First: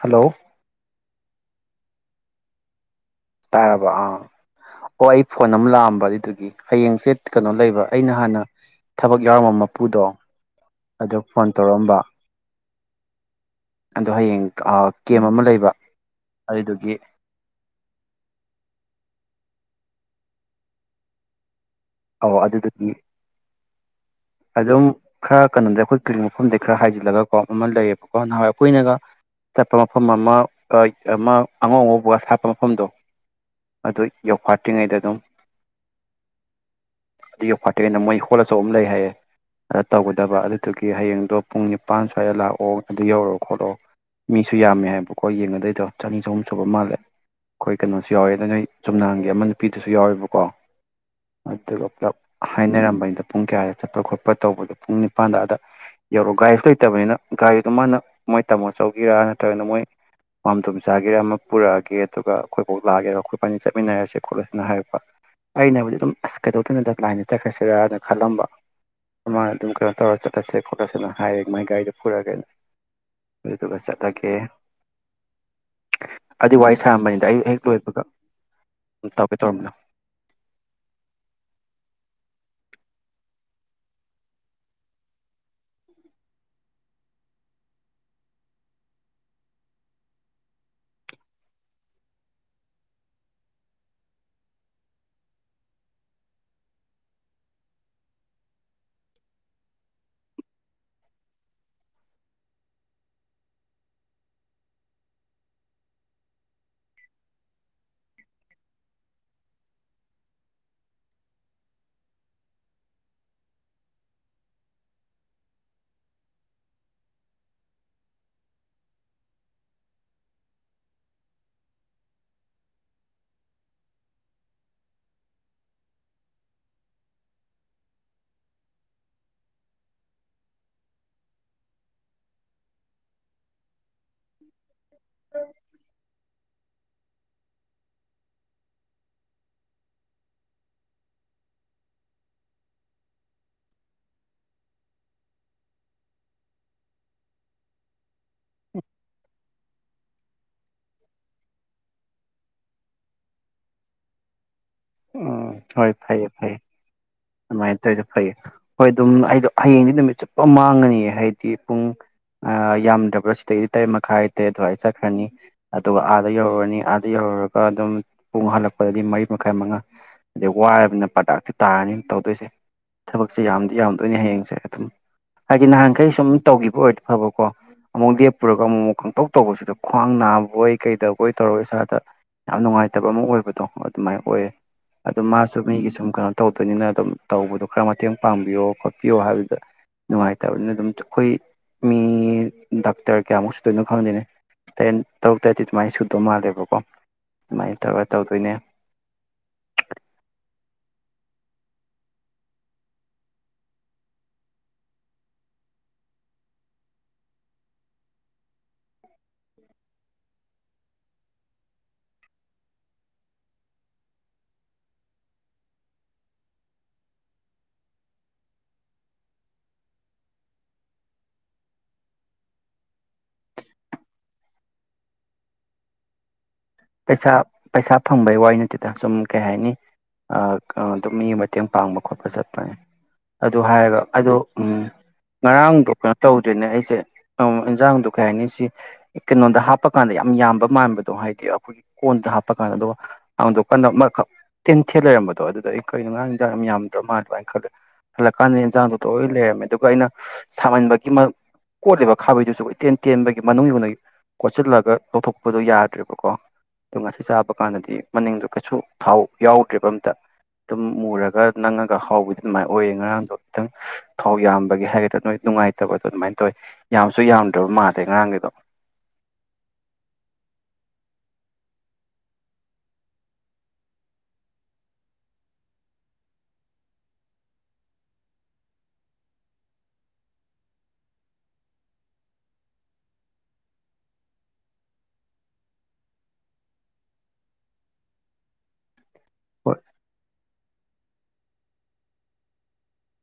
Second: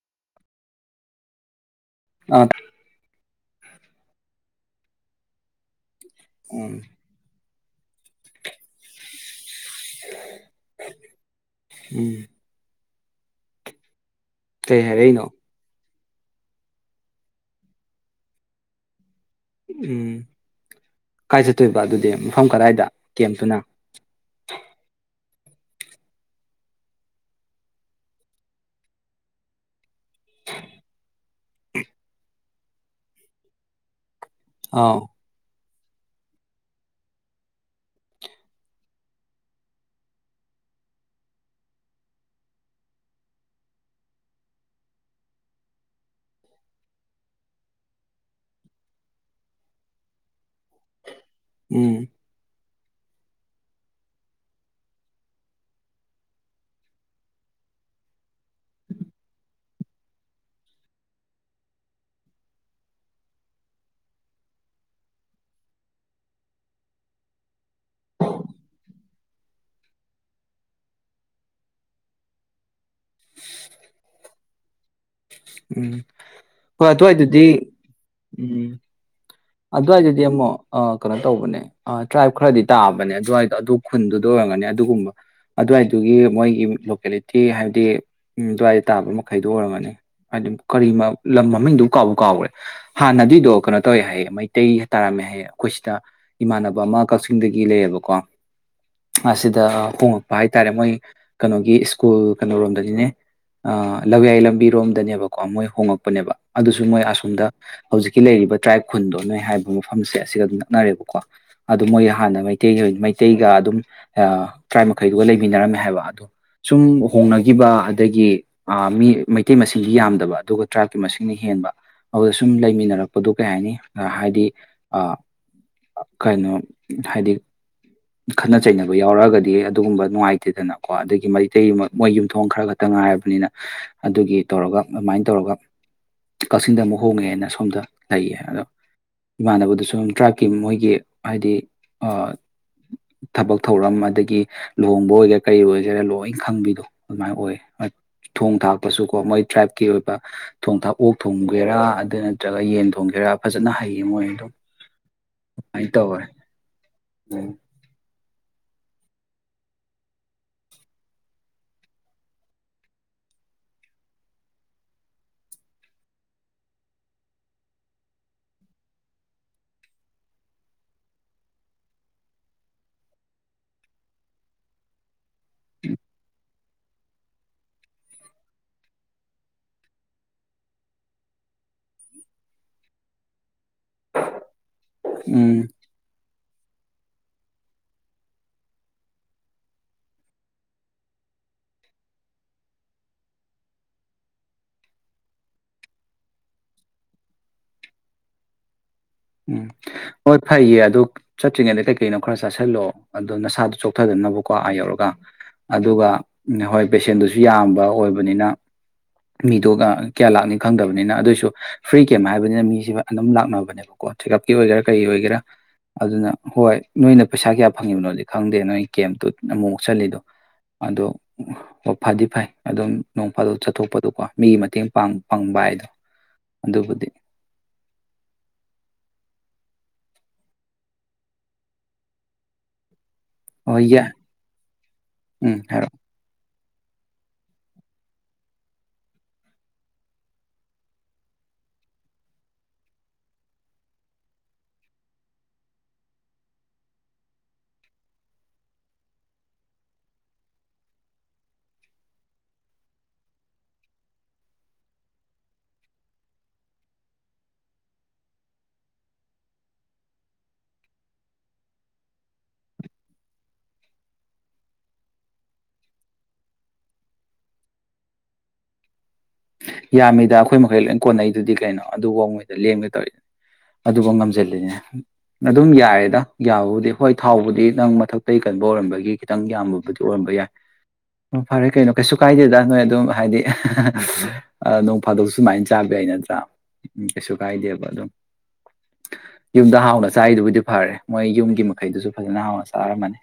hello ꯑꯥ ꯇꯥꯔꯕ ꯑꯥ ꯑꯣ ꯑꯩ ꯐꯣꯟ ꯑꯃ ꯂꯥꯛꯑꯝꯕ ꯑꯗꯨꯏ ꯑꯗꯨꯒꯤ ꯎꯝ ꯍꯌꯦꯡꯁꯦ ꯀꯩꯅꯣ ꯂꯩꯕ ꯑꯩꯅ ꯍꯥꯟꯅ ꯊꯕꯛ ꯌꯥꯎꯔꯝꯕ ꯃ ꯄꯨꯗꯣ ꯑꯗꯨ ꯐꯣꯟ ꯇꯧꯔꯛꯑꯝꯕ ꯎꯝ ꯑꯗꯣ ꯍꯌꯦꯡ ꯀꯩ ꯀꯦꯝ ꯍꯥꯏꯔꯛꯏꯅꯣ ꯑꯃ ꯂꯩꯕ ꯑꯗꯨꯗꯨꯒꯤ ꯎꯝ ꯀꯥꯏ ꯆꯠ ꯇꯣꯏꯕ ꯑꯗꯨꯗꯤ ꯑꯧ ꯃꯐꯝ ꯀꯗꯥꯏꯗ ꯑꯗꯨꯗꯨꯒꯤ ꯀꯦꯝꯇꯨꯅ ꯑꯗꯨꯝ ꯈꯔ ꯀꯩꯅꯣꯗ ꯑꯩꯈꯣꯏ ꯀ꯭ꯂꯤꯅꯤꯛ ꯃꯐꯝꯗꯩ ꯍꯥꯏꯖꯤꯜꯂꯒ ꯀꯣ ꯑꯃ ꯂꯩꯌꯦꯕꯀꯣ ꯅꯍꯥꯟꯋꯥꯏ ꯑꯩꯈꯣꯏꯅꯒ ꯆꯠꯄ ꯃꯐꯝ ꯑꯃ ꯑ ꯑꯃ ꯑꯉꯧ ꯑꯉꯧꯕꯒ ꯁꯥꯠꯄ ꯃꯐꯝꯗꯣ ꯑꯗꯨꯏ ꯌꯧꯐꯥꯠꯇ꯭ꯔꯤꯉꯩꯗ ꯑꯥꯎ ꯑꯗꯨꯝ ꯑꯗꯨ ꯌꯧꯐꯥꯠꯇ꯭ꯔꯤꯉꯩꯗ ꯃꯣꯏ ꯍꯣꯜ ꯑꯆꯧꯕ ꯑꯃ ꯂꯩ ꯍꯥꯏꯌꯦ ꯑꯗꯨ ꯇꯧꯒꯗꯕ ꯑꯗꯨꯗꯨꯒꯤ ꯍꯌꯦꯡꯗꯣ ꯄꯨꯡ ꯅꯤꯄꯥꯟ ꯁ꯭ꯋꯥꯏꯗ ꯂꯥꯛꯑꯣ ꯑꯗꯨ ꯌꯧꯔꯛꯑꯣ ꯈꯣꯠꯂꯣ ꯃꯤꯁꯨ ꯌꯥꯝꯃꯦ ꯍꯥꯏꯕꯀꯣ ꯌꯦꯡꯅꯗꯨꯏꯗꯣ ꯆꯅꯤ ꯆꯍꯨꯝ ꯁꯨꯕ ꯃꯥꯜꯂꯦ ꯑꯩꯈꯣꯏ ꯀꯩꯅꯣꯁꯨ ꯌꯥꯎꯋꯦ ꯑꯗꯨꯅ ꯆꯨꯝꯅ ꯍꯪꯒꯦ ꯑꯃ ꯅꯨꯄꯤꯗꯨꯁꯨ ꯌꯥꯎꯋꯦꯕ ꯀꯣ ꯎꯝ [unintelligible] ꯍꯥꯏꯅꯔꯝꯕꯅꯤꯗ ꯄꯨꯡ ꯀꯌꯥꯗ ꯆꯠꯄ ꯈꯣꯠꯄ ꯇꯧꯕꯗꯣ ꯄꯨꯡ ꯅꯤꯄꯥꯟꯗ ꯑꯗ ꯌꯧꯔꯛꯑꯣ ꯒꯥꯔꯤꯁꯨ ꯂꯩꯇꯕꯅꯤꯅ ꯒꯥꯔꯤꯗꯣ ꯃꯥꯅ ꯃꯣꯏ ꯇꯥꯃꯣ ꯆꯧꯒꯤꯔꯥ ꯅꯠꯇ꯭ꯔꯒꯅ ꯃꯣꯏ ꯄꯥꯝꯗꯣꯝ ꯆꯥꯒꯤꯔꯥ ꯑꯃ ꯄꯨꯔꯛꯑꯒꯦ ꯑꯗꯨꯒ ꯑꯩꯈꯣꯏꯐꯥꯎ ꯂꯥꯛꯑꯒꯦ ꯑꯩꯈꯣꯏꯄꯅꯤ ꯆꯠꯃꯤꯟꯅꯔꯁꯦ ꯈꯣꯠꯂꯁꯦꯅ ꯍꯥꯏꯔꯛꯄ ꯑꯩꯅ ꯕꯨꯗꯤ ꯑꯗꯨꯝ ꯑꯁ ꯀꯩꯗꯧꯗꯨꯅꯣꯗ ꯂꯥꯏꯟꯗ ꯆꯠꯈ꯭ꯔꯥꯁꯦ [unintelligible] ꯈꯜꯂꯝꯕ ꯃꯥꯅ ꯑꯗꯨꯝ ꯀꯩꯅꯣ ꯇꯧꯔ ꯆꯠꯂꯁꯦ ꯈꯣꯠꯂꯁꯦ ꯑꯗꯨ ꯍꯥꯏꯔꯦ ꯃꯥꯏ ꯒꯥꯔꯤꯗꯣ ꯄꯨꯔꯛꯑꯒꯦꯅ ꯑꯗꯨꯗꯨꯒ ꯆꯠꯂꯒꯦ ꯎꯝ ꯑꯗꯨꯏ ꯋꯥꯔꯤ ꯍꯣꯏ ꯁꯥꯔꯝꯕꯅꯤꯗ ꯑꯩ ꯑꯗ꯭ꯋꯥꯏꯗꯗꯤ ꯍꯦꯛ ꯂꯣꯏꯕꯒ ꯎꯝ ꯇꯧꯒꯦ ꯇꯧꯔꯝꯕꯅꯣ ꯑꯗ꯭ꯋꯥꯏꯗꯗꯤ ꯑꯃꯨꯨꯛ ꯑ ꯀꯅꯣ ꯇꯧꯕꯅꯦ ꯑ ꯇ꯭ꯔꯥꯏꯞ ꯈꯔꯗꯤ ꯇꯥꯕꯅꯦ ꯑꯗꯨꯋꯥꯏꯗꯣ ꯑꯗꯨ ꯈꯨꯟꯗꯨꯗ ꯑꯣꯏꯔꯝꯒꯅꯤ ꯑꯗꯨꯒꯨꯝꯕ ꯑꯗꯨꯋꯥꯏꯗꯨꯒꯤ ꯃꯣꯏꯒꯤ ꯂꯣꯀꯦꯂꯤꯇꯤ ꯍꯥꯏꯕꯗꯤ ꯑꯗꯨꯋꯥꯏꯗ ꯇꯥꯕ ꯃꯈꯩꯗꯣ ꯑꯣꯏꯔꯝꯒꯅꯤ ꯍꯥꯏꯗꯤ ꯀꯔꯤ ꯂꯝ ꯃꯃꯤꯡꯗꯨꯕꯨ ꯀꯥꯎꯕꯨ ꯀꯥꯎꯒ꯭ꯔꯦ ꯍꯥꯟꯅꯑꯗꯨꯏꯗꯣ ꯀꯩꯅꯣ ꯇꯧꯋꯦ ꯍꯥꯏꯌꯦ ꯃꯩꯇꯩ ꯇꯥꯔꯝꯃꯦ ꯍꯥꯏꯌꯦ ꯑꯩꯈꯣꯏ ꯁꯤꯗ ꯏꯃꯥꯟꯅꯕ ꯑꯃ ꯀꯥꯛꯆꯤꯡꯗꯒꯤ ꯂꯩꯌꯦꯕꯀꯣ ꯑꯁꯤꯗ ꯍꯣꯉꯛꯄ ꯍꯥꯏꯇꯥꯔꯦ ꯃꯣꯏ ꯀꯩꯅꯣꯒꯤ ꯁ꯭ꯀꯨꯜ ꯀꯩꯅꯣꯔꯣꯝꯗꯒꯤꯅꯦ ꯑꯥ ꯂꯧꯌꯥꯏ ꯂꯝꯕꯤꯔꯣꯝꯗꯅꯦꯕꯀꯣ ꯃꯣꯏ ꯍꯣꯉꯛꯄꯅꯦꯕ ꯑꯗꯨꯁꯨ ꯃꯣꯏ ꯑꯁꯣꯝꯗ ꯍꯧꯖꯤꯛꯀꯤ ꯂꯩꯔꯤꯕ ꯇ꯭ꯔꯥꯏꯞ ꯈꯨꯟꯗꯣ ꯅꯣꯏ ꯍꯥꯏꯕ ꯃꯐꯝꯁꯦ ꯑꯁꯤꯒ ꯑꯗꯨꯝ ꯅꯛꯅꯔꯦꯕꯀꯣ ꯑꯗꯣ ꯃꯣꯏ ꯍꯥꯟꯅ ꯃꯩꯇꯩꯒꯤ ꯃꯩꯇꯩꯒ ꯑꯗꯨꯝ ꯑꯥ ꯇ꯭ꯔꯥꯏꯞ ꯃꯈꯩꯗꯨꯒ ꯂꯩꯃꯤꯟꯅꯔꯝꯃꯦ ꯍꯥꯏꯕ ꯑꯗꯣ ꯁꯨꯝ ꯍꯣꯡꯅꯈꯤꯕ ꯑꯗꯒꯤ ꯑꯥ ꯃꯤ ꯃꯩꯇꯩ ꯃꯁꯤꯡꯗꯤ ꯌꯥꯝꯗꯕ ꯑꯗꯨꯒ ꯇ꯭ꯔꯥꯏꯞꯀꯤ ꯃꯁꯤꯡꯅ ꯍꯦꯟꯕ ꯑꯗꯨꯗ ꯁꯨꯝ ꯂꯩꯃꯤꯟꯅꯔꯛꯄꯗꯣ ꯀꯩ ꯍꯥꯏꯅꯤ ꯍꯥꯏꯗꯤ ꯑ ꯀꯩꯅꯣ ꯍꯥꯏꯗꯤ ꯈꯠꯅ ꯆꯩꯅꯕ ꯌꯥꯎꯔꯛꯑꯒꯗꯤ ꯑꯗꯨꯒꯨꯝꯕ ꯅꯨꯡꯉꯥꯏꯇꯦꯗꯅꯀꯣ ꯑꯗꯒꯤ ꯃꯩꯇꯩ ꯃꯣꯏ ꯌꯨꯝꯊꯣꯡ ꯈꯔ ꯈꯛꯇ ꯉꯥꯏꯔꯕꯅꯤꯅ ꯑꯗꯨꯒꯤ ꯇꯧꯔꯒ ꯑꯗꯨꯃꯥꯏꯅ ꯇꯧꯔꯒ ꯀꯥꯛꯆꯤꯡꯗ ꯑꯃꯨꯛ ꯍꯣꯡꯉꯦꯅ ꯁꯣꯝꯗ ꯂꯩꯌꯦ ꯑꯗꯣ ꯏꯃꯥꯟꯅꯕꯗꯨꯁꯨ ꯇ꯭ꯔꯥꯏꯞꯀꯤ ꯃꯣꯏꯒꯤ ꯍꯥꯏꯗꯤ ꯑ ꯊꯕꯛ ꯊꯧꯔꯝ ꯑꯗꯒꯤ ꯂꯨꯍꯣꯡꯕ ꯑꯣꯏꯒꯦꯔꯥ ꯀꯔꯤ ꯑꯣꯏꯒꯦꯔꯥ ꯂꯣꯏ ꯈꯪꯕꯤꯗꯣ ꯑꯗꯨꯃꯥꯏꯅ ꯑꯣꯏ ꯊꯣꯡ ꯊꯥꯛꯄꯁꯨ ꯀꯣ ꯃꯣꯏ ꯇ꯭ꯔꯥꯏꯞꯀꯤ ꯑ ꯊꯣꯡ ꯊꯥꯛꯄ ꯑꯣꯛ ꯊꯣꯡꯒꯦꯔꯥ ꯑꯗꯨ ꯅꯠꯇ꯭ꯔꯒ ꯌꯦꯟ ꯊꯣꯡꯒꯦꯔꯥ ꯐꯖꯅ ꯍꯩꯌꯦ ꯃꯣꯏ ꯑꯗꯣ ꯎꯝ ꯍꯣꯏ ꯐꯩꯌꯦ ꯐꯩꯌꯦ ꯎꯝ ꯑꯗꯨꯃꯥꯏ ꯇꯧꯏꯗꯣ ꯐꯩ ꯍꯣꯏ ꯑꯗꯨꯝ ꯑꯩꯗꯣ ꯍꯌꯦꯡꯗꯤ ꯅꯨꯃꯤꯠ ꯆꯨꯞꯄ ꯃꯥꯡꯉꯅꯤ ꯍꯥꯏꯗꯤ ꯄꯨꯡ ꯌꯥꯝꯗ꯭ꯔꯥꯕꯗ ꯁꯤꯗꯒꯤꯗꯤ ꯇꯔꯦꯠ ꯃꯈꯥꯏ ꯇꯔꯦꯠ ꯑꯗꯨꯋꯥꯏꯗ ꯆꯠꯈ꯭ꯔꯥꯅꯤ ꯑꯗꯨꯒ ꯑꯥꯗ ꯌꯧꯔꯨꯔꯅꯤ ꯑꯥꯗ ꯌꯧꯔꯨꯔꯒ ꯑꯗꯨꯝ ꯄꯨꯡ ꯍꯜꯂꯛꯄꯗꯗꯤ ꯃꯔꯤ ꯃꯈꯥꯏ ꯃꯉꯥ ꯑꯗꯩ ꯋꯥꯔꯕꯅꯤꯅ ꯄ꯭ꯔꯗꯥꯛꯇꯤ ꯇꯥꯔꯅꯤ ꯇꯧꯗꯣꯏꯁꯦ ꯊꯕꯛꯁꯦ ꯌꯥꯝꯗꯤ ꯌꯥꯝꯗꯣꯏꯅꯦ ꯍꯌꯦꯡꯁꯦ ꯑꯗꯨꯝ ꯍꯥꯏꯗꯤ ꯅꯍꯥꯟꯈꯩ ꯁꯨꯝ ꯇꯧꯈꯤꯕ ꯑꯣꯏꯔꯗꯤ ꯐꯕꯀꯣ ꯑꯃꯨꯛ ꯂꯦꯞꯄꯔꯒ ꯑꯃꯨꯛ ꯑꯃꯨꯛ ꯀꯪꯇꯧ ꯇꯧꯕꯁꯤꯗ ꯈ꯭ꯋꯥꯡ ꯅꯥꯕꯣꯏ ꯀꯩꯗꯕꯣꯏ ꯇꯧꯔ ꯏꯁꯥꯗ ꯌꯥꯝ ꯅꯨꯡꯉꯥꯏꯇꯕ ꯑꯃ ꯑꯣꯏꯕꯗꯣ ꯑꯗꯨꯃꯥꯏꯅ ꯑꯣꯏꯌꯦ ꯑꯗꯣ ꯃꯥꯁꯨ ꯎꯝ ꯃꯤꯒꯤ ꯁꯨꯝ ꯀꯩꯅꯣ ꯇꯧꯗꯣꯏꯅꯤꯅ ꯑꯗꯨꯝ ꯇꯧꯕꯗꯣ ꯈꯔ ꯃꯇꯦꯡ ꯄꯥꯡꯕꯤꯌꯣ ꯈꯣꯠꯄꯤꯌꯣ ꯍꯥꯏꯕꯗꯨꯗ ꯅꯨꯡꯉꯥꯏꯇꯕꯅꯤꯅ ꯑꯗꯨꯝ ꯑꯩꯈꯣꯏ ꯃꯤ ꯗꯥꯛꯇꯔ ꯀꯌꯥꯃꯨꯛ ꯁꯨꯗꯣꯏꯅꯣ ꯈꯪꯗꯣꯏꯅꯦ ꯇꯔꯦꯠ ꯇꯔꯨꯛ ꯇꯔꯦꯠꯇꯤ ꯑꯗꯨꯃꯥꯏꯅ ꯁꯨꯗꯧ ꯃꯥꯜꯂꯦꯕꯀꯣ ꯑꯗꯨꯃꯥꯏꯅ ꯇꯧꯔꯒ ꯇꯧꯗꯣꯏꯅꯦ ꯎꯝ ꯍꯣꯏ ꯐꯩꯌꯦ ꯑꯗꯨ ꯆꯠꯇ꯭ꯔꯤꯉꯩꯗ ꯀꯩꯀꯩꯅꯣ ꯈꯔ ꯆꯥꯁꯤꯜꯂꯣ ꯑꯗꯣ ꯅꯁꯥꯗꯣ ꯆꯣꯛꯊꯗꯅꯕꯀꯣ ꯑꯥ ꯌꯧꯔꯒ ꯑꯗꯨꯒ ꯍꯣꯏ ꯄꯦꯁꯦꯟꯗꯨꯁꯨ ꯌꯥꯝꯕ ꯑꯣꯏꯕꯅꯤꯅ ꯃꯤꯗꯣ ꯀꯌꯥ ꯂꯥꯛꯅꯤ ꯈꯪꯗꯕꯅꯤꯅ ꯑꯗꯨꯑꯣꯏꯁꯨ ꯐ꯭ꯔꯤ ꯀꯦꯝ ꯍꯥꯏꯕꯅꯤꯅ ꯃꯤꯁꯤꯦ ꯑꯗꯨꯝ ꯂꯥꯛꯅꯕꯅꯦꯕ ꯀꯣ ꯆꯦꯛꯑꯞꯀꯤ ꯑꯣꯏꯒꯦꯔꯥ ꯀꯩ ꯑꯣꯏꯒꯦꯔꯥ ꯑꯗꯨꯅ ꯍꯣꯏ ꯅꯣꯏꯅ ꯄꯩꯁꯥ ꯀꯌꯥ ꯐꯪꯉꯤꯕꯅꯣꯗꯤ ꯈꯪꯗꯦ ꯅꯣꯏ ꯀꯦꯞꯇꯨ ꯑꯃꯨꯛꯃꯨꯛ ꯆꯂꯤꯗꯣ ꯑꯗꯣ ꯐꯗꯤ ꯐꯩ ꯑꯗꯨꯝ ꯅꯣꯡ ꯐꯥꯗꯣꯛ ꯆꯠꯊꯣꯛꯄꯗꯣꯀꯣ ꯃꯤꯒꯤ ꯃꯇꯦꯡ ꯄꯥꯡ ꯄꯥꯡꯕ ꯍꯥꯏꯗꯣ ꯑꯗꯨꯕꯨꯗꯤ ꯄꯩꯁꯥ ꯄꯩꯁꯥ ꯐꯪꯕꯩ ꯋꯥꯏꯅꯠ ꯑꯗꯨꯗ ꯁꯨꯝ ꯀꯩ ꯍꯥꯏꯅꯤ ꯑꯗꯨꯝ ꯃꯤ ꯃꯇꯦꯡ ꯄꯥꯡꯕ ꯈꯣꯠꯄ ꯆꯠꯄꯅꯦ ꯑꯗꯨ ꯍꯣꯏ ꯍꯥꯏꯔꯒ ꯌꯥꯏ ꯑꯗꯣ ꯎ ꯎꯝ ꯉꯔꯥꯡꯗꯣ ꯍꯥꯏꯔꯛꯑꯣ ꯀꯩꯅꯣ ꯇꯧ ꯑꯗꯨꯅꯦ ꯑꯩꯁꯦ ꯏꯟꯖꯥꯡꯗꯣ ꯀꯩ ꯍꯥꯏꯅꯤ ꯁꯤ ꯀꯩꯅꯣꯗ ꯍꯥꯞꯄ ꯀꯥꯟꯗ ꯌꯥꯝ ꯌꯥꯝꯕ ꯃꯥꯟꯕꯗꯣ ꯍꯥꯏꯗꯤ ꯑꯩꯈꯣꯏꯒꯤ ꯀꯣꯟꯗ ꯍꯥꯞꯄ ꯀꯥꯟꯗ ꯑꯗꯨꯒ ꯑꯉꯥꯡꯗꯣ ꯀꯟꯅ ꯇꯦꯟꯊꯦꯜ ꯂꯩꯔꯝꯕꯗꯣ ꯑꯗꯨꯗ ꯑꯩ ꯀꯩꯅꯣꯔꯥꯡ ꯌꯦꯟꯖꯥꯡ ꯌꯥꯝ ꯌꯥꯝꯗ꯭ꯔꯣ ꯃꯥꯜꯂ꯭ꯔꯣ ꯍꯥꯏꯅ ꯈꯜꯂꯦ ꯍꯜꯂꯛꯀꯥꯟꯗ ꯏꯟꯖꯥꯡꯗꯣ ꯂꯣꯏ ꯂꯩꯔꯝꯃꯦ ꯑꯗꯨꯒ ꯑꯩꯅ ꯁꯥꯃꯟꯕꯒꯤ ꯑꯝ ꯀꯣꯠꯂꯤꯕ ꯈꯥꯕꯩꯗꯨꯁꯨ ꯑꯩꯈꯣꯏ ꯇꯦꯟ ꯇꯦꯟꯕꯒꯤ ꯃꯅꯨꯡ ꯀꯣꯠꯁꯤꯜꯂꯒ ꯂꯧꯊꯣꯛꯄꯗꯣ ꯌꯥꯗ꯭ꯔꯦꯕꯀꯣ ꯑꯗꯣ ꯉꯁꯤ ꯆꯥꯕ ꯀꯥꯟꯗꯗꯤ ꯃꯅꯤꯡꯗꯣ ꯀꯩꯁꯨ ꯊꯥꯎ ꯌꯥꯎꯗ꯭ꯔꯤꯕ ꯑꯝꯇ ꯑꯗꯨꯝ ꯃꯨꯔꯒ ꯅꯪꯉꯒ ꯍꯥꯎꯕꯗꯤ ꯑꯗꯨꯃꯥꯏꯅ ꯑꯣꯏꯌꯦ ꯉꯔꯥꯡꯗꯣ ꯈꯤꯇꯪ ꯊꯥꯎ ꯌꯥꯝꯕꯒꯤ ꯍꯥꯏꯒꯗ꯭ꯔꯥ ꯅꯣꯏ ꯅꯨꯡꯉꯥꯏꯇꯕꯗꯣ ꯑꯗꯨꯃꯥꯏꯅ ꯇꯧꯑꯦ ꯌꯥꯝꯁꯨ ꯌꯥꯝꯗ꯭ꯔꯕ ꯃꯥꯗꯦ ꯉꯔꯥꯡꯒꯤꯗꯣ ꯌꯥꯝꯃꯤꯗ ꯑꯩꯈꯣꯏ ꯃꯈꯩ ꯂꯣꯏ ꯀꯣꯟꯅꯩꯗꯨꯗꯤ ꯀꯩꯅꯣ ꯑꯗꯨꯐꯧꯉꯩꯗ ꯂꯦꯡꯒꯦ ꯇꯧꯔꯤ ꯑꯗꯨꯕꯨ ꯉꯝꯁꯤꯜꯂꯤꯅꯦ ꯑꯗꯨꯝ ꯌꯥꯔꯦꯗ ꯌꯥꯕꯕꯨꯗꯤ ꯍꯣꯏ ꯊꯥꯎꯕꯨꯗꯤ ꯅꯪ ꯃꯊꯛꯇꯒꯤ ꯀꯟꯕ ꯑꯣꯏꯔꯝꯕꯒꯤ ꯈꯤꯇꯪ ꯌꯥꯝꯕꯕꯨꯗꯤ ꯑꯣꯏꯔꯝꯕ ꯌꯥꯏ ꯐꯔꯦ ꯀꯩꯅꯣ ꯀꯩꯁꯨ ꯀꯥꯏꯗꯦꯗ ꯅꯣꯏ ꯑꯗꯨꯝ ꯍꯥꯏꯗꯤ ꯅꯣꯡ ꯐꯥꯗꯣꯛ ꯁꯨꯃꯥꯏꯅ ꯆꯥꯕ ꯌꯥꯏ ꯅꯠꯇ꯭ꯔꯥ ꯎꯝ ꯀꯩꯁꯨ ꯀꯥꯏꯗꯦꯕ ꯑꯗꯨꯝ ꯌꯨꯝꯗ ꯍꯥꯎꯅ ꯆꯥꯔꯤꯗꯨꯕꯨꯗꯤ ꯐꯔꯦ ꯃꯣꯏ ꯌꯨꯝꯒꯤ ꯃꯈꯩꯗꯨꯁꯨ ꯐꯖꯅ ꯍꯥꯎꯅ ꯆꯥꯔꯝꯃꯅꯤ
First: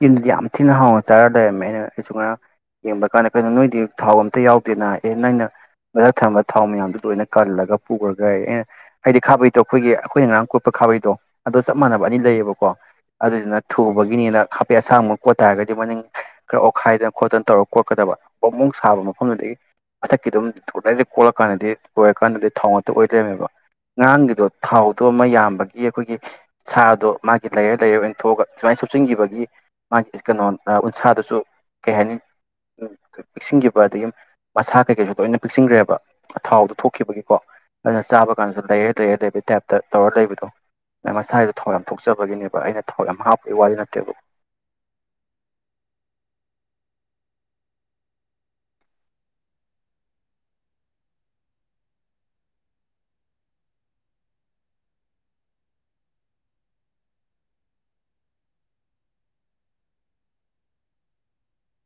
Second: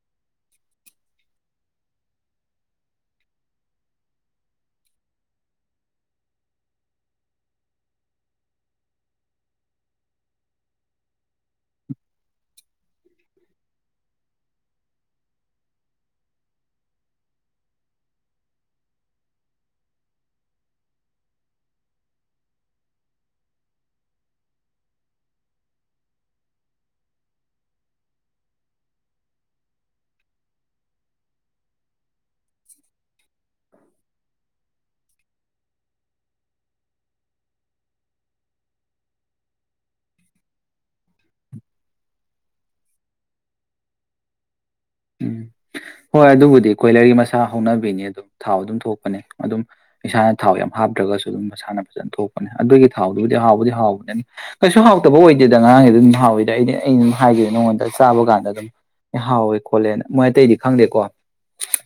ꯌꯨꯝꯗꯨꯗꯤ ꯌꯥꯝ ꯊꯤꯅ ꯍꯥꯎꯅ ꯆꯥꯔ ꯂꯩꯔꯝꯃꯦ ꯑꯩꯅ ꯑꯩꯁꯨ ꯉꯥꯏꯔ ꯌꯦꯡꯕ ꯀꯥꯟꯗ ꯀꯩꯅꯣ ꯅꯣꯏꯗꯤ ꯊꯥꯎ ꯑꯝꯇ ꯌꯥꯎꯗꯦꯅ ꯑꯦ ꯅꯣꯏꯅ ꯃꯊꯛ ꯊꯝꯝꯕ ꯊꯥꯎ ꯃꯌꯥꯝꯗꯨꯣ ꯂꯣꯏꯅ ꯀꯜꯂꯒ ꯄꯨꯈꯒ ꯑꯩꯅ ꯍꯥꯏꯗꯤ ꯈꯥꯕꯩꯗꯣ ꯑꯩꯈꯣꯏꯒꯤ ꯑꯩꯈꯣꯏꯅ ꯉꯔꯥꯡ ꯀꯣꯠꯄ ꯈꯥꯕꯩꯗꯣ ꯑꯗꯣ ꯆꯞ ꯃꯥꯟꯅꯕ ꯑꯅꯤ ꯂꯩꯌꯦꯕꯀꯣ ꯑꯗꯨꯗꯨꯅ ꯊꯨꯕꯒꯤꯅꯤꯅ ꯑꯦ ꯑꯁꯥꯡꯕ ꯀꯣꯠ ꯇꯥꯔꯒꯗꯤ ꯃꯅꯤꯡ ꯈꯔ ꯑꯣꯠꯈꯥꯏꯗꯅ ꯈꯣꯠꯇꯅ ꯇꯧꯔꯒ ꯀꯣꯠꯀꯗꯕ ꯕꯣꯡꯕꯣꯡ ꯁꯥꯕ ꯃꯐꯝꯗꯨꯗꯒꯤ ꯃꯊꯛꯀꯤ ꯑꯗꯨꯝꯂ ꯀꯣꯠꯂꯀꯥꯟꯗꯗꯤ ꯂꯣꯏꯔꯀꯥꯟꯗꯗꯤ ꯊꯥꯎ ꯉꯥꯛꯇ ꯑꯣꯏꯗ꯭ꯔꯅꯦꯕ ꯉꯥꯡꯒꯤꯗꯣ ꯊꯥꯎꯗꯣ ꯑꯃ ꯌꯥꯝꯕꯒꯤ ꯑꯩꯈꯣꯏꯒꯤ ꯁꯥꯗꯣ ꯃꯥꯒꯤ ꯂꯩꯔ ꯂꯩꯔ ꯑꯣꯏꯅ ꯊꯣꯛꯑꯒ ꯁꯨꯃꯥꯏꯅ ꯁꯨꯞꯆꯤꯟꯈꯤꯕꯒꯤ ꯄꯦ ꯃꯥꯒꯤ ꯀꯩꯅꯣ ꯎꯟꯁꯥꯗꯁꯨ ꯀꯩ ꯍꯥꯏꯅꯤ ꯄꯤꯛꯁꯤꯟꯈꯤꯕ ꯑꯗꯒꯤ ꯃꯁꯥ ꯀꯩꯀꯩꯁꯨ ꯂꯣꯏꯅ ꯄꯤꯛꯁꯤꯟꯈ꯭ꯔꯦꯕ ꯊꯥꯎꯗꯣ ꯊꯣꯛꯈꯤꯕꯒꯤꯀꯣ ꯑꯗꯨꯅ ꯆꯥꯕ ꯀꯥꯟꯗꯁꯨ ꯂꯩꯔ ꯂꯩꯔꯦ ꯂꯩꯕꯒꯤ ꯇꯥꯏꯞꯇ ꯇꯧꯔ ꯂꯩꯕꯗꯣ ꯑ ꯃꯁꯥꯁꯤꯗ ꯊꯥꯎ ꯌꯥꯝ ꯊꯣꯛꯆꯕꯒꯤꯅꯦꯕ ꯑꯩꯅ ꯊꯥꯎ ꯌꯥꯝ ꯍꯥꯞꯄꯒꯤ ꯋꯥꯗꯤ ꯅꯠꯇꯦꯕ ꯎꯝ ꯍꯣꯏ ꯑꯗꯨꯕꯨꯗꯤ ꯀꯣꯏꯂꯔꯒꯤ ꯃꯁꯥ ꯍꯧꯥꯎꯅꯕꯤꯅꯤ ꯑꯗꯨꯝ ꯊꯥꯎ ꯑꯗꯨꯝ ꯊꯣꯛꯄꯅꯦ ꯑꯗꯨꯝ ꯏꯁꯥꯅ ꯊꯥꯎ ꯌꯥꯝ ꯍꯥꯞꯇ꯭ꯔꯒꯁꯨ ꯑꯗꯨꯝ ꯃꯁꯥꯅ ꯐꯖꯅ ꯊꯣꯛꯄꯅꯦ ꯑꯗꯨꯒꯤ ꯊꯥꯎꯗꯨꯕꯨꯗꯤ ꯍꯥꯎꯕꯗꯤ ꯍꯥꯎꯕꯅꯦ ꯀꯩꯁꯨ ꯍꯥꯎꯇꯕ ꯑꯣꯏꯗꯦꯗ ꯉꯔꯥꯡꯒꯤꯗꯤ ꯑꯗꯨꯝ ꯍꯥꯎꯋꯤꯗ ꯑꯩꯗꯤ ꯑꯩꯩꯅ ꯑꯗꯨꯝ ꯍꯥꯏꯒꯦ ꯅꯉꯣꯟꯗ ꯆꯥꯕ ꯀꯥꯟꯗ ꯑꯗꯨꯝ ꯍꯥꯎꯋꯦ ꯈꯣꯠꯂꯦꯅ ꯃꯣꯏ ꯑꯇꯩꯗꯤ ꯈꯪꯗꯦꯀꯣ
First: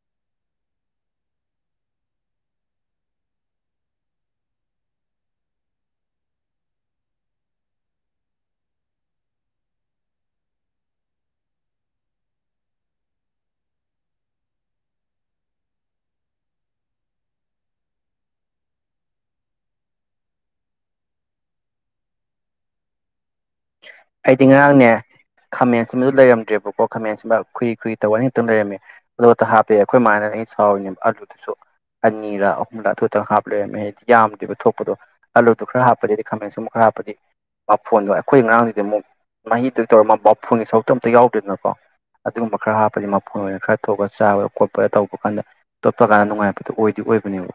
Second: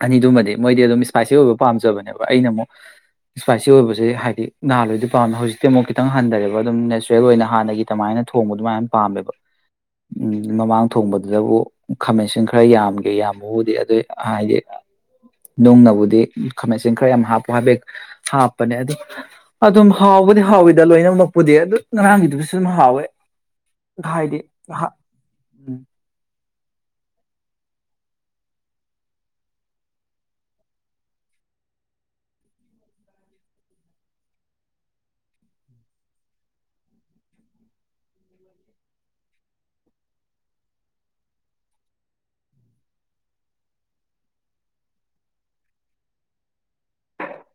ꯑꯅꯤꯗꯨꯃꯗꯤ ꯃꯣꯏꯗꯤ ꯑꯗꯨꯝ ꯏꯁꯄꯥꯏꯁꯤ ꯑꯣꯏꯕ ꯄꯥꯝꯖꯕꯅꯦꯕ ꯑꯩꯅ ꯑꯃꯨꯛ ꯏꯁꯄꯥꯏꯁꯤ ꯑꯣꯏꯕꯁꯦ ꯍꯥꯏꯗꯤ ꯅꯍꯥꯟꯋꯥꯣꯏꯗꯤ ꯄꯥꯝꯃꯦ ꯍꯧꯖꯤꯛꯇꯤ ꯑꯃꯨꯛ ꯈꯤꯇꯪ ꯍꯟꯊꯔꯦꯕ ꯑꯗꯨꯝ ꯅꯦꯆꯔꯦꯜ ꯑꯣꯏꯅ ꯍꯥꯟꯅꯒꯤ ꯀꯃꯥꯏꯅ ꯊꯣꯡꯕꯗꯨ ꯃꯥꯏꯅ ꯄꯥꯝꯃꯦꯕ ꯃꯃꯥꯡ ꯊꯣꯡꯕꯗꯨꯗꯕꯨ ꯈꯥꯃꯦꯟꯁꯤꯟ ꯈ ꯈꯔ ꯌꯥꯝꯒꯦ ꯌꯥꯝꯕꯕꯨꯗꯤ ꯑꯗꯨ ꯍꯥꯏꯗꯤ ꯅꯨꯡꯅꯕꯨꯗꯤ ꯈꯥꯃꯦꯟ ꯑꯁꯤ ꯈꯔ ꯌꯥꯝ ꯍꯥꯞꯄꯨ ꯍꯥꯏꯐꯦꯦꯛ ꯍꯥꯞꯄꯅꯦ ꯑꯗꯨ ꯑꯗꯨꯝ ꯍꯥꯎꯕꯗꯤ ꯍꯥꯎꯋꯤꯗ ꯂꯣꯏꯅꯃꯛꯄꯨꯗꯤ ꯑꯗꯨ ꯉꯔꯥꯡꯒꯤꯗꯨꯕꯨꯁꯨ ꯑꯗꯨꯝ ꯍꯥꯎꯋꯦ ꯍꯥꯏꯗꯤ ꯑꯩꯗꯤ ꯉꯔꯥꯡꯅꯦ ꯎꯝ ꯈꯥꯃꯦꯟꯁꯤꯃꯗꯨ ꯂꯩꯔꯝꯗ꯭ꯔ ꯑꯀꯣ ꯈꯥꯃꯦꯟꯁꯤꯃ ꯈꯨꯔꯤ ꯈꯨꯨꯏꯔꯤ ꯇꯧ ꯑꯅꯤꯛꯇꯪ ꯂꯩꯔꯝꯃꯦ ꯑꯗꯨ ꯑ ꯍꯥꯞꯄꯦ ꯑꯩꯈꯣꯏ ꯃꯃꯅ ꯑꯩꯅ ꯁꯥꯎꯔꯤꯅꯦꯕ ꯑꯥꯂꯨꯗꯨꯁꯨ ꯑꯅꯤꯔꯥ ꯑꯍꯨꯝꯂ ꯑꯗꯨꯗꯪ ꯍꯥꯞꯄ ꯂꯩꯔꯝꯃꯦ ꯍꯥꯏꯗꯤ ꯌꯥꯝꯗꯕ ꯊꯣꯛꯄꯗꯣ ꯑꯂꯨꯗꯨꯣ ꯈꯔ ꯍꯥꯞꯄꯗꯤ ꯍꯥꯏꯗꯤ ꯈꯥꯃꯦꯟꯁꯤ ꯑꯃꯨꯛ ꯈꯔ ꯍꯥꯞꯄꯗꯤ ꯃꯐꯣꯟꯗꯣ ꯑꯩꯈꯣꯏ ꯑ ꯉꯔꯥꯡꯗꯨꯗꯤ ꯑꯃꯨꯛ ꯃꯍꯤꯗꯨ ꯇꯧꯔꯒ ꯃꯐꯣꯟꯒꯤ ꯁꯔꯨꯛꯇꯣ ꯑꯝꯇ ꯌꯥꯎꯗꯦꯗꯅꯀꯣ ꯑꯗꯨꯒꯨꯝꯕ ꯈꯔ ꯍꯥꯞꯄꯒꯤ ꯃꯐꯨꯣꯟ ꯑꯣꯏꯅ ꯈꯔ ꯊꯣꯛꯑꯒ ꯆꯥꯕ ꯈꯣꯠꯄ ꯇꯧꯕ ꯀꯥꯟꯗ ꯇꯣꯠꯄ ꯀꯥꯟꯗ ꯅꯨꯡꯉꯥꯏꯕꯗꯨꯣ ꯑꯣꯏꯗꯤ ꯑꯣꯏꯕꯅꯦꯕ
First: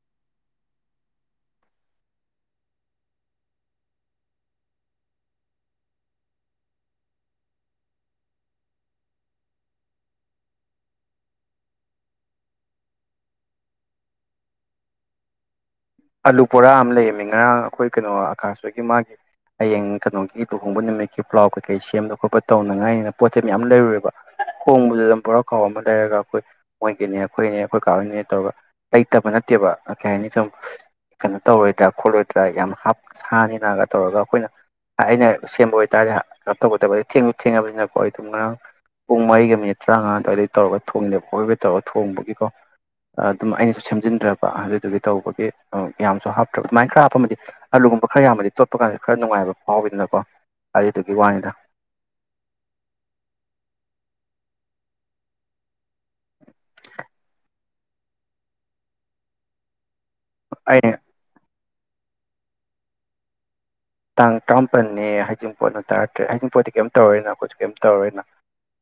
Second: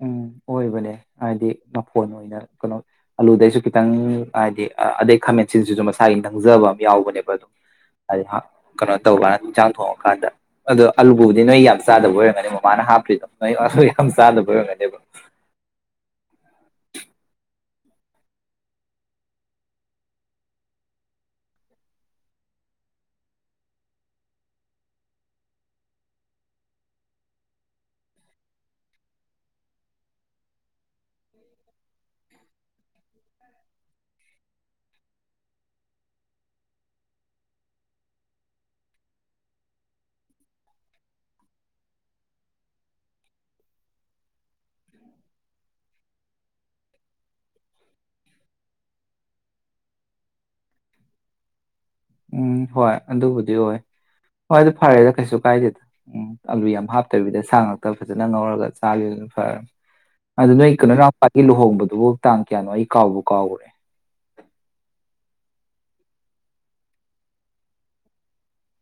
ꯎꯝ ꯑꯣꯏꯕꯅꯦ ꯍꯥꯏꯗꯤ ꯅꯐꯣꯟ ꯑꯣꯏꯅ ꯀꯩꯅꯣ ꯑꯂꯨꯗꯩꯁꯨ ꯈꯤꯇꯪ ꯍꯥꯏꯗꯤ ꯑꯗꯩ ꯈꯥꯃꯦꯟꯁꯤꯁꯤꯁꯨ ꯃꯁꯥꯒꯤ ꯈꯪꯖꯕ ꯑꯃ ꯌꯥꯎꯕꯅꯦꯕ ꯑꯗꯨꯝ ꯍꯥꯏꯗꯤ ꯀꯩꯅꯣ ꯇꯧꯀꯥꯟꯗ ꯍꯟꯖꯥꯡ ꯊꯣꯡꯉꯀꯥꯟꯗ ꯑꯗꯣ ꯑꯜꯂꯨꯕꯨꯗꯤ ꯅꯣꯏ ꯌꯥꯝ ꯆꯥꯗꯕ ꯑꯣꯏꯔꯝꯒꯅꯤ ꯃꯃꯥꯅ ꯍꯥꯞꯇ꯭ꯔꯤꯗꯣ ꯅꯣꯏ ꯑꯂꯨ ꯌꯥꯝ ꯆꯥꯗꯕ ꯑꯣꯏꯔꯃꯒꯅꯤꯕ ꯑꯥꯂꯨ ꯕꯣꯔꯥ ꯑꯃ ꯂꯩꯔꯝꯃꯤ ꯉꯔꯥꯡ ꯑꯩꯈꯣꯏ ꯀꯩꯅꯣ ꯑꯀꯥꯁꯇꯒꯤ ꯃꯥꯒꯤ ꯍꯌꯦꯡ ꯀꯩꯅꯣꯒꯤ ꯇꯨꯍꯣꯡꯕ ꯅꯨꯃꯤꯠꯀꯤ ꯄ꯭ꯂꯥꯎ ꯀꯩꯀꯩ ꯁꯦꯝꯕ ꯈꯣꯠꯄ ꯇꯧꯅꯉꯥꯏꯅꯤꯅ ꯄꯣꯠꯁꯦ ꯃꯌꯥꯝ ꯂꯩꯔꯨꯔꯦꯕ ꯍꯣꯡꯕꯗꯨꯗ ꯕꯣꯔꯥ ꯈꯥꯎ ꯑꯃ ꯂꯩꯔꯒ ꯑꯩꯈꯣꯏ ꯃꯣꯏꯒꯤꯅꯦ ꯑꯩꯈꯣꯏꯅꯦ ꯑꯩꯈꯣꯏ ꯀꯥꯞꯅꯦ ꯇꯧꯔꯒ ꯂꯩꯇꯕ ꯅꯠꯇꯦꯕ ꯀꯩ ꯍꯥꯏꯅꯤ ꯁꯨ ꯀꯩꯅꯣ ꯇꯧꯔꯣꯏꯗ꯭ꯔꯥ ꯈꯣꯠꯂꯣꯏꯗ꯭ꯔꯥ ꯌꯥꯝ ꯍꯥꯞ ꯁꯥꯅꯤꯅꯒ ꯇꯧꯔꯒ ꯑꯩꯈꯣꯏꯅ ꯑꯩꯅ ꯁꯦꯝꯕ ꯑꯣꯏꯇꯥꯥꯔꯦꯩꯅꯣ ꯇꯧꯒꯗꯕ ꯊꯦꯡꯁꯨ ꯊꯦꯡꯅꯕꯅꯤꯅꯀꯣ ꯑꯩꯗꯣ ꯉꯔꯥꯡ ꯄꯨꯡ ꯃꯔꯤꯒ ꯃꯤꯅꯤꯠ ꯇꯔꯥꯃꯉꯥ ꯑꯗꯨꯋꯥꯏꯗꯩ ꯇꯧꯔꯒ ꯊꯣꯡꯉꯦꯕ ꯑꯩꯣꯏꯕ ꯇꯧꯔꯒ ꯊꯣꯡꯕꯒꯤꯀꯣ ꯑꯗꯨꯝ ꯑꯩꯅꯁꯨ ꯁꯦꯝꯖꯤꯟꯗ꯭ꯔꯀ ꯑꯗꯨꯗꯨꯒꯤ ꯇꯧꯕꯒꯤ ꯌꯥꯝꯁꯨ ꯍꯥꯞꯇ꯭ꯔꯕ ꯑꯗꯨꯃꯥꯏꯅ ꯈꯔ ꯍꯥꯞꯄꯃꯗꯤ ꯑꯥꯂꯨꯒꯨꯝꯕ ꯈꯔ ꯌꯥꯝꯕꯗꯤ ꯇꯣꯠꯄ ꯀꯥꯟꯗ ꯈꯔ ꯅꯨꯡꯉꯥꯏꯕ ꯐꯥꯎꯋꯤꯗꯅꯀꯣ ꯑꯗꯨꯗꯨꯒꯤ ꯋꯥꯅꯤꯗ ꯎꯝ ꯍꯣꯏ ꯑꯗꯨꯕꯨꯗꯤ ꯑꯣꯏ ꯍꯣꯏ ꯑꯗꯨ ꯐꯔꯦꯗ ꯀꯩꯁꯨ ꯀꯥꯏꯗꯦꯗ ꯎꯝ ꯑꯥꯂꯨ ꯌꯥꯝ ꯍꯥꯞꯇꯕꯤꯗ ꯁꯥ ꯉꯥꯛꯇ ꯐꯖꯅ ꯉꯧꯔꯒ ꯆꯥꯒꯗꯨꯅ ꯐꯔꯕꯅꯤ ꯑꯗꯨ ꯅꯣꯏ ꯀꯩꯅꯣ ꯑꯩꯅ ꯅꯄꯥꯒꯤ ꯂꯨꯣꯡꯕꯣ ꯑꯗꯨꯐꯥꯎ ꯇꯥꯡ ꯀꯌꯥꯅꯣ ꯑꯩ ꯀꯥꯎꯕ ꯀꯥꯎꯈ꯭ꯔꯦ ꯇꯥꯡ ꯇꯔꯥꯃꯥꯄꯜꯅꯦ ꯍꯥꯏꯖꯤꯡꯄꯣꯠꯅ ꯇꯥꯔꯠꯇ꯭ꯔꯦ ꯍꯖꯤꯡꯄꯣꯠꯇꯤ ꯀꯩꯝꯇ ꯇꯧꯔꯣꯏꯅ ꯑꯩꯈꯣꯏꯁꯨ ꯀꯩꯝꯇ ꯇꯧꯔꯣꯏꯅ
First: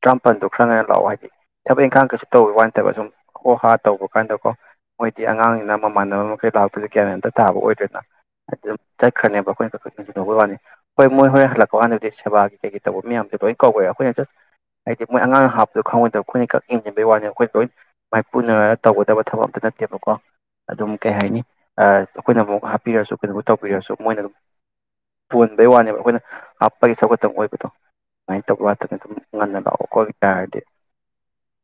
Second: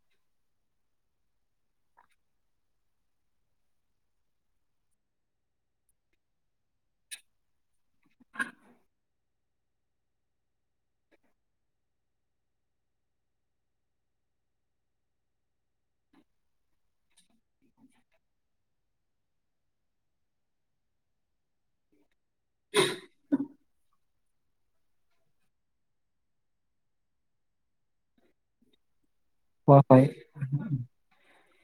ꯇꯔꯥꯃꯥꯄꯜꯗꯣ ꯈꯔ ꯉꯟꯅ ꯂꯥꯛꯑꯣ ꯍꯥꯏꯗꯤ ꯊꯕꯛ ꯏꯪꯈꯥꯡ ꯀꯩꯁꯨ ꯇꯧꯋꯤ ꯋꯥ ꯅꯠꯇꯕ ꯁꯨꯝ ꯍꯣ ꯍꯥ ꯇꯧꯕ ꯀꯥꯟꯗꯀꯣ ꯃꯣꯏꯗꯤ ꯑꯉꯥꯡꯅꯤꯅ ꯃꯃꯥꯟꯅꯕ ꯃꯈꯩ ꯂꯥꯛꯄꯗ ꯒꯌꯥꯟ ꯑꯝꯇ ꯇꯥꯕ ꯑꯣꯏꯗꯣꯏꯗꯅ ꯑꯗꯨꯃ ꯆꯠ ꯈꯅꯦꯕ ꯑꯩꯈꯣꯏ ꯇꯧꯕ ꯋꯥꯅꯤ ꯍꯣꯏ ꯃꯣꯏ ꯍꯣꯔꯦꯟ ꯍꯜꯂꯛꯄ ꯀꯥꯟꯗꯗꯤ ꯁꯦꯕꯥꯒꯤ ꯀꯩ ꯇꯧꯕ ꯃꯌꯥꯝꯁꯣ ꯂꯣꯏ ꯀꯧꯋꯦ ꯑꯩꯈꯣꯏꯅ ꯖꯁ ꯍꯥꯏꯗꯤ ꯃꯣꯏ ꯑꯉꯥꯡꯅ ꯍꯥꯞꯄꯗꯣ ꯈꯪꯉꯣꯏꯗꯕ ꯑꯩꯈꯣꯏꯅ ꯀꯛ ꯏꯡꯁꯤꯟꯕꯩ ꯋꯥꯅꯤ ꯑꯩꯈꯣꯏ ꯂꯣꯏ ꯃꯥꯏꯄꯨꯅꯔꯒ ꯇꯧꯒꯗꯕ ꯊꯕꯛ ꯑꯝꯇ ꯅꯠꯇꯦꯕꯀꯣ ꯑꯗꯨꯝ ꯀꯩ ꯍꯥꯏꯅꯤ ꯑꯩꯈꯣꯏꯅ ꯑꯃꯨꯛꯞꯄꯤꯔ ꯀꯩꯅꯣꯃ ꯇꯧꯕꯤꯔꯁꯨ ꯃꯣꯏꯒ ꯄꯣꯟꯕꯩ ꯋꯥꯅꯦꯕ ꯑꯩꯈꯣꯏꯅ ꯍꯥꯞꯄꯒꯤ ꯁꯧꯈꯠꯇꯪ ꯑꯣꯏꯕꯗꯣ ꯑꯗꯨꯃꯥꯏꯅ ꯇꯧꯕ ꯋꯥꯇꯅ ꯑꯗꯨꯝ ꯉꯟꯅ ꯍꯣꯏ ꯂꯥꯛꯑꯣ ꯀꯣ ꯍꯣꯏ ꯌꯥꯔꯗꯤ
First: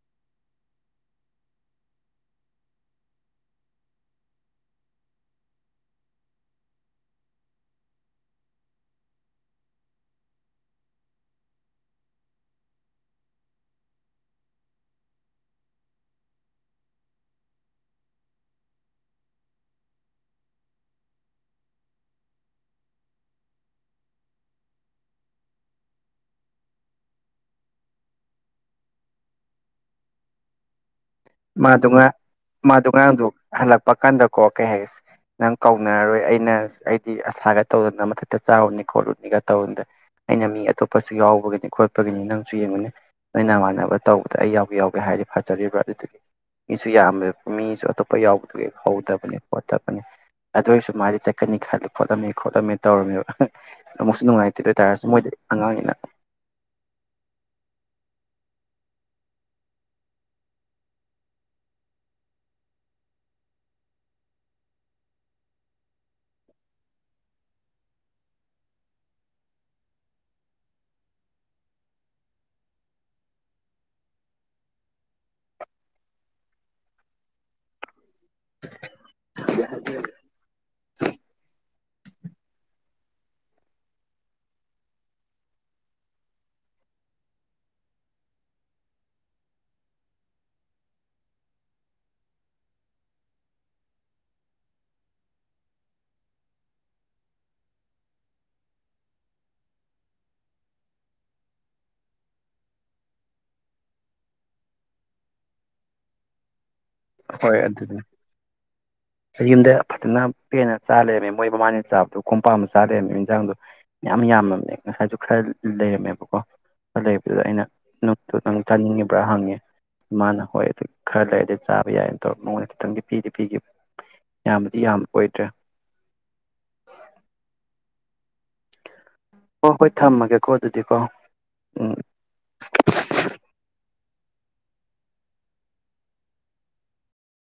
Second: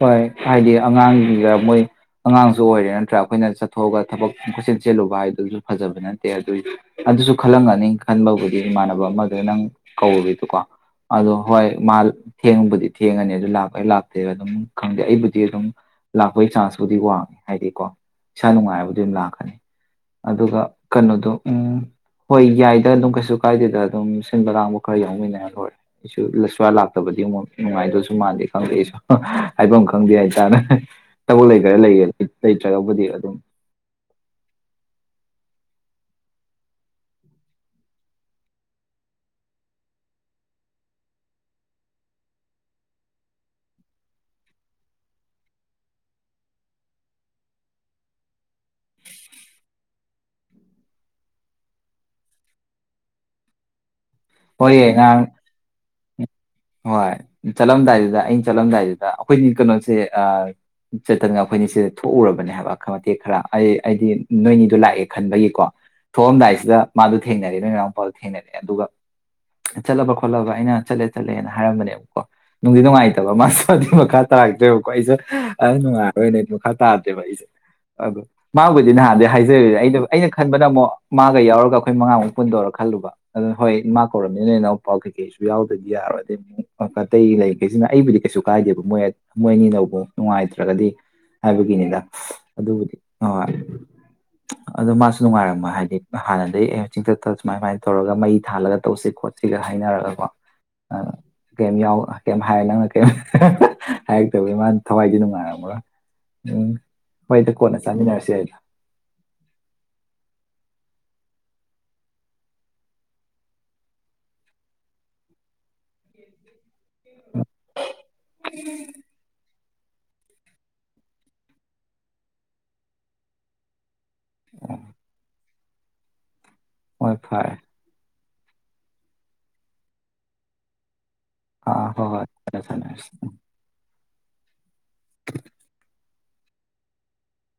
ꯍꯣꯏ ꯍꯥꯏꯗꯤ ꯑꯉꯥꯡꯒꯤꯒ ꯃꯣꯏ ꯑꯉꯥꯡꯁꯨ ꯑꯣꯏꯔꯦ ꯅꯠꯇ꯭ꯔꯥ ꯑꯩꯈꯣꯏꯅ ꯆꯠꯊꯣꯛꯑꯒ ꯊꯕꯛ ꯈꯨꯠꯆꯦꯟ ꯆꯦꯜꯂꯨꯕ ꯍꯥꯏꯗꯨꯁꯨ ꯐꯖꯕ ꯅꯠꯇꯦ ꯑꯗꯨ ꯑꯗꯨꯁꯨ ꯈꯜꯂꯝꯒꯅꯤ ꯈꯟꯕꯕꯨꯗꯤ ꯏꯃꯥꯟꯅꯕ ꯑꯃꯗ ꯅꯪ ꯀꯧꯔꯤꯗꯨꯀꯣ ꯑꯗꯣ ꯍꯣꯏ ꯃꯥ ꯊꯦꯡꯕꯨꯗꯤ ꯊꯦꯡꯉꯅꯤ ꯑꯗꯨ ꯂꯥꯛꯄ ꯑꯩ ꯂꯥꯛꯇꯦ ꯑꯗꯨꯝ ꯈꯪꯗꯦ ꯑꯩꯕꯨꯗꯤ ꯑꯗꯨꯝ ꯂꯥꯛꯄꯒꯤ ꯆꯥꯟꯁꯄꯨꯗꯤ ꯋꯥꯡꯉꯦ ꯍꯥꯏꯗꯤꯀꯣ ꯏꯁꯥ ꯅꯨꯡꯉꯥꯏꯕꯨꯗꯤ ꯑꯗꯨꯝ ꯂꯥꯛꯀꯅꯤ ꯑꯗꯨꯒ ꯀꯩꯅꯣꯗꯣ ꯎꯝ ꯍꯣꯏ ꯌꯥꯏꯗ ꯑꯗꯨꯝ ꯀꯩꯁꯨ ꯀꯥꯏꯗꯦꯗ ꯑꯗꯨꯝ ꯁꯤꯟꯕ ꯂꯥꯡꯕ ꯈꯔ ꯌꯥꯎꯃꯤꯟꯅꯔ ꯂꯣꯏꯔꯦ ꯑꯩꯁꯨ ꯁ ꯂꯥꯛꯇ ꯐꯠꯇꯕꯗꯤ ꯑꯃꯨꯛ ꯅꯨꯡꯉꯥꯏꯗꯁꯨ ꯃꯥꯟꯗꯦ ꯈꯪꯗ ꯑꯩꯁꯨ ꯍꯥꯏꯐꯝ ꯈꯪꯗꯦ ꯍꯥꯏꯇꯥꯔꯦ ꯊꯕꯛ ꯂꯩꯈ꯭ꯔ ꯃꯥꯗꯣ ꯂꯩꯌꯦ ꯉꯔꯥꯡ ꯃꯗꯣ ꯂꯩꯇ꯭ꯔꯒꯕꯨꯗꯤ ꯉꯥꯡꯗꯣ ꯑꯗꯨꯝ ꯍꯜꯂꯛꯄ ꯀꯥꯟꯗ ꯀꯣ ꯀꯩ ꯍꯥꯏꯒꯦ ꯅꯪ ꯀꯧꯅꯔꯔꯣꯏ ꯑꯩꯅ ꯑꯩꯗꯤ ꯑꯁꯥꯒ ꯇꯧꯗꯅ ꯃꯊꯛꯇ ꯆꯥꯔꯨꯅꯤ ꯈꯣꯠꯂꯨꯅꯤꯒ ꯇꯧꯗꯗ ꯑꯩꯅ ꯃꯤ ꯑꯇꯣꯞꯄꯁꯨ ꯌꯥꯎꯕꯒꯤꯅꯤ ꯈꯣꯠꯄꯒꯤꯅꯤ ꯅꯪꯁꯨ ꯌꯦꯡꯉꯨꯅꯦ ꯅꯣꯏ ꯅꯃꯥꯟꯅꯕ ꯇꯧꯕꯗ ꯑꯩ ꯌꯥꯎꯒꯦ ꯌꯥꯎꯒꯦ ꯍꯥꯏꯔꯗꯤ ꯐꯖꯔꯤꯕ꯭ꯔꯥ ꯑꯗꯨꯗꯨꯒꯤ ꯃꯤꯁꯨ ꯌꯥꯝꯕ ꯃꯤꯁꯨ ꯑꯇꯣꯞꯄ ꯌꯥꯎꯕꯗꯨꯒꯤ ꯍꯧꯗꯕꯅꯤ ꯈꯣꯠꯇꯕꯅꯤ ꯑꯗꯨ ꯑꯣꯏꯁꯨ ꯃꯥꯗꯤ ꯆꯠꯀꯅꯤ ꯈꯜꯂꯤ ꯈꯣꯠꯂꯝꯃꯤ ꯈꯣꯠꯂꯝꯃꯤ ꯇꯧꯔꯝꯃꯦꯕ ꯑꯃꯨꯛꯁꯨ ꯅꯨꯡꯉꯥꯏꯇꯦ ꯍꯣꯏꯌꯦ ꯑꯗꯨꯏꯇꯥꯔꯁꯨ ꯉꯔꯥꯡ ꯃꯣꯏꯗꯤ ꯑꯉꯥꯡꯅꯤꯅ ꯍꯣꯏ ꯆꯠꯂꯝꯗꯥꯏꯗꯨꯗ ꯑꯩꯅ ꯆꯠꯂꯝꯗꯥꯏꯗꯨꯗ ꯑꯩꯈꯣꯏꯒꯤ ꯀꯅꯣꯁꯦ ꯑ ꯆꯦꯇꯟꯒ ꯑꯩꯈꯣꯏꯅꯤꯁꯦ ꯊꯣꯛꯎꯔꯕꯅꯦ ꯍꯥꯏꯕ ꯃꯇꯦꯛ ꯈꯔ ꯑꯩ ꯑꯩꯗꯤ ꯅꯣꯏꯅꯤꯗꯣ ꯂꯥꯛꯑꯦ ꯈꯟꯕꯒꯤꯀꯣ ꯊꯣꯛꯑꯝꯗꯥꯏꯁꯤꯗ ꯃꯥꯗꯣ ꯊꯦꯡꯅꯔꯦ ꯅꯣꯏ ꯅꯅꯥꯎꯄꯥꯗꯣ ꯊꯦꯡꯅꯔꯦ ꯑꯗꯨꯒ ꯆꯠꯂꯕ ꯈꯣꯠꯂꯕ ꯑꯩꯅ ꯆꯠꯂꯦ ꯆꯠꯂꯦꯅ ꯍꯥꯏꯔꯝꯕꯅꯦꯕꯀꯣ ꯅꯨꯡꯗꯤ ꯅꯨꯡꯉꯥꯏꯇꯕ ꯃꯥꯁꯨ ꯑꯗꯨ ꯃꯈꯥ ꯇꯥꯔꯛꯇ꯭ꯔꯦꯕꯀꯣ ꯑꯩꯖꯨ ꯅꯨꯡꯉꯥꯏꯔꯣꯏꯌꯦꯅꯗꯤ ꯃꯈꯥ ꯇꯥꯗꯦꯕ ꯑꯩꯁꯦ ꯑꯗꯣ ꯃꯥꯕꯨꯗꯤ ꯅꯍꯥꯟꯗꯩ ꯍꯥꯏꯖꯔꯦ ꯑꯩꯩꯅ ꯑꯩꯅ ꯈꯟꯕꯅ ꯑꯃꯨꯛ ꯃꯥꯒ ꯌꯥꯎꯔꯒ ꯑꯩꯈꯣꯏ ꯃꯉꯥꯃꯨꯛ ꯄꯨꯟꯗꯣꯔ ꯈꯜꯂꯨꯕ ꯑꯗꯨꯅ ꯍꯣꯏ ꯃꯥ ꯀꯧꯔꯝꯅꯤꯅ ꯅꯣꯏ ꯅꯥꯎꯄꯥ ꯀꯩꯀꯩꯁꯨ ꯌꯥꯎ ꯑꯗꯨꯗꯤ ꯌꯥꯔꯣꯏꯗ ꯑꯇꯩ ꯂꯩꯈꯩꯁꯤꯅ ꯑꯩꯕꯨꯗꯤ ꯀꯩꯁꯨ ꯀꯥꯏꯗꯦꯕ ꯃꯣꯏ ꯃꯣꯏ ꯑꯅꯤꯅꯕꯨ ꯅꯨꯡꯉꯥꯏꯇ꯭ꯔꯒꯗꯤ ꯍꯥꯏꯕꯒꯤꯅꯤꯗ ꯑꯗꯨꯕꯨꯗꯤ ꯑꯍꯣꯏ ꯑꯗꯣ ꯃꯥꯁꯨ ꯅꯨꯡꯉꯥꯏꯔꯝꯃꯣꯏ ꯍꯥꯏꯗꯤ ꯍꯥꯟꯅꯗꯩ ꯆꯤꯡꯊꯛꯇ ꯁꯨꯃꯥꯏ ꯁꯨꯃꯥꯏꯅ ꯇꯧꯔꯒ ꯃꯩ ꯊꯥꯜꯂꯒ ꯇꯧꯁꯤ ꯈꯣꯠꯁꯤꯒ ꯍꯥꯏꯅꯔꯒꯀꯣ ꯑ ꯀꯩꯝ ꯌꯥꯎꯔꯣꯏ ꯀꯩꯝ ꯍꯥꯏꯔꯣꯏ ꯅꯪꯅ ꯀꯩꯝ ꯍꯥꯏꯔꯛꯇꯕꯒꯤ ꯃꯥ ꯊꯋꯥꯏꯗꯤ ꯅꯨꯡꯉꯥꯏꯔꯝꯃꯔꯣꯏ ꯎꯝ ꯍꯣꯏꯗ ꯍꯣꯏ ꯀꯣꯟꯅ ꯑꯗꯨꯅꯦ ꯆꯥꯃꯤꯟꯅꯔꯁꯤ ꯌꯥꯏꯗ ꯑꯩ ꯌꯨꯝꯗ ꯐꯖꯅ ꯄꯦꯅ ꯆꯥ ꯂꯩꯔꯝꯃꯦ ꯃꯣꯏ ꯃꯃꯥꯅ ꯆꯥꯕꯗꯣ ꯀꯣꯝꯄꯥꯛ ꯑꯃ ꯆꯥ ꯂꯩꯔꯝꯃꯦ ꯏꯟꯖꯥꯡꯗꯣ ꯃꯌꯥꯝ ꯌꯥꯝꯃꯕꯅꯦ ꯉꯁꯥꯏꯁꯨ ꯈꯔ ꯂꯩꯔꯝꯃꯦꯕꯀꯣ ꯂꯩꯕꯗꯨꯗ ꯑꯩꯅ ꯅꯨꯞꯇꯣ ꯅꯪ ꯆꯥꯅꯤꯡꯉꯤꯕ꯭ꯔꯥ ꯍꯪꯉꯦ ꯃꯥꯅ ꯍꯣꯏ ꯗꯨ ꯈꯔ ꯂꯩꯔꯗꯤ ꯆꯥꯕ ꯌꯥꯏꯅ ꯇꯧꯔ ꯃꯉꯣꯟꯗ ꯈꯤꯇꯪꯗꯤ ꯄꯤꯗꯤ ꯄꯤꯒꯤꯕ ꯌꯥꯝꯕꯨꯗꯤ ꯌꯥꯝꯕ ꯑꯣꯏꯗ꯭ꯔꯦ ꯍꯣꯏ ꯐꯔꯦ ꯍꯣꯍꯣꯏ ꯊꯝꯃꯒꯦꯀꯣ ꯑꯗꯨꯗꯤꯀꯣ ꯑꯥ ꯎꯝ ꯍꯣꯏ ꯍꯣꯏ ꯀꯣꯟꯅ ꯁꯥꯟꯅꯔꯁꯤ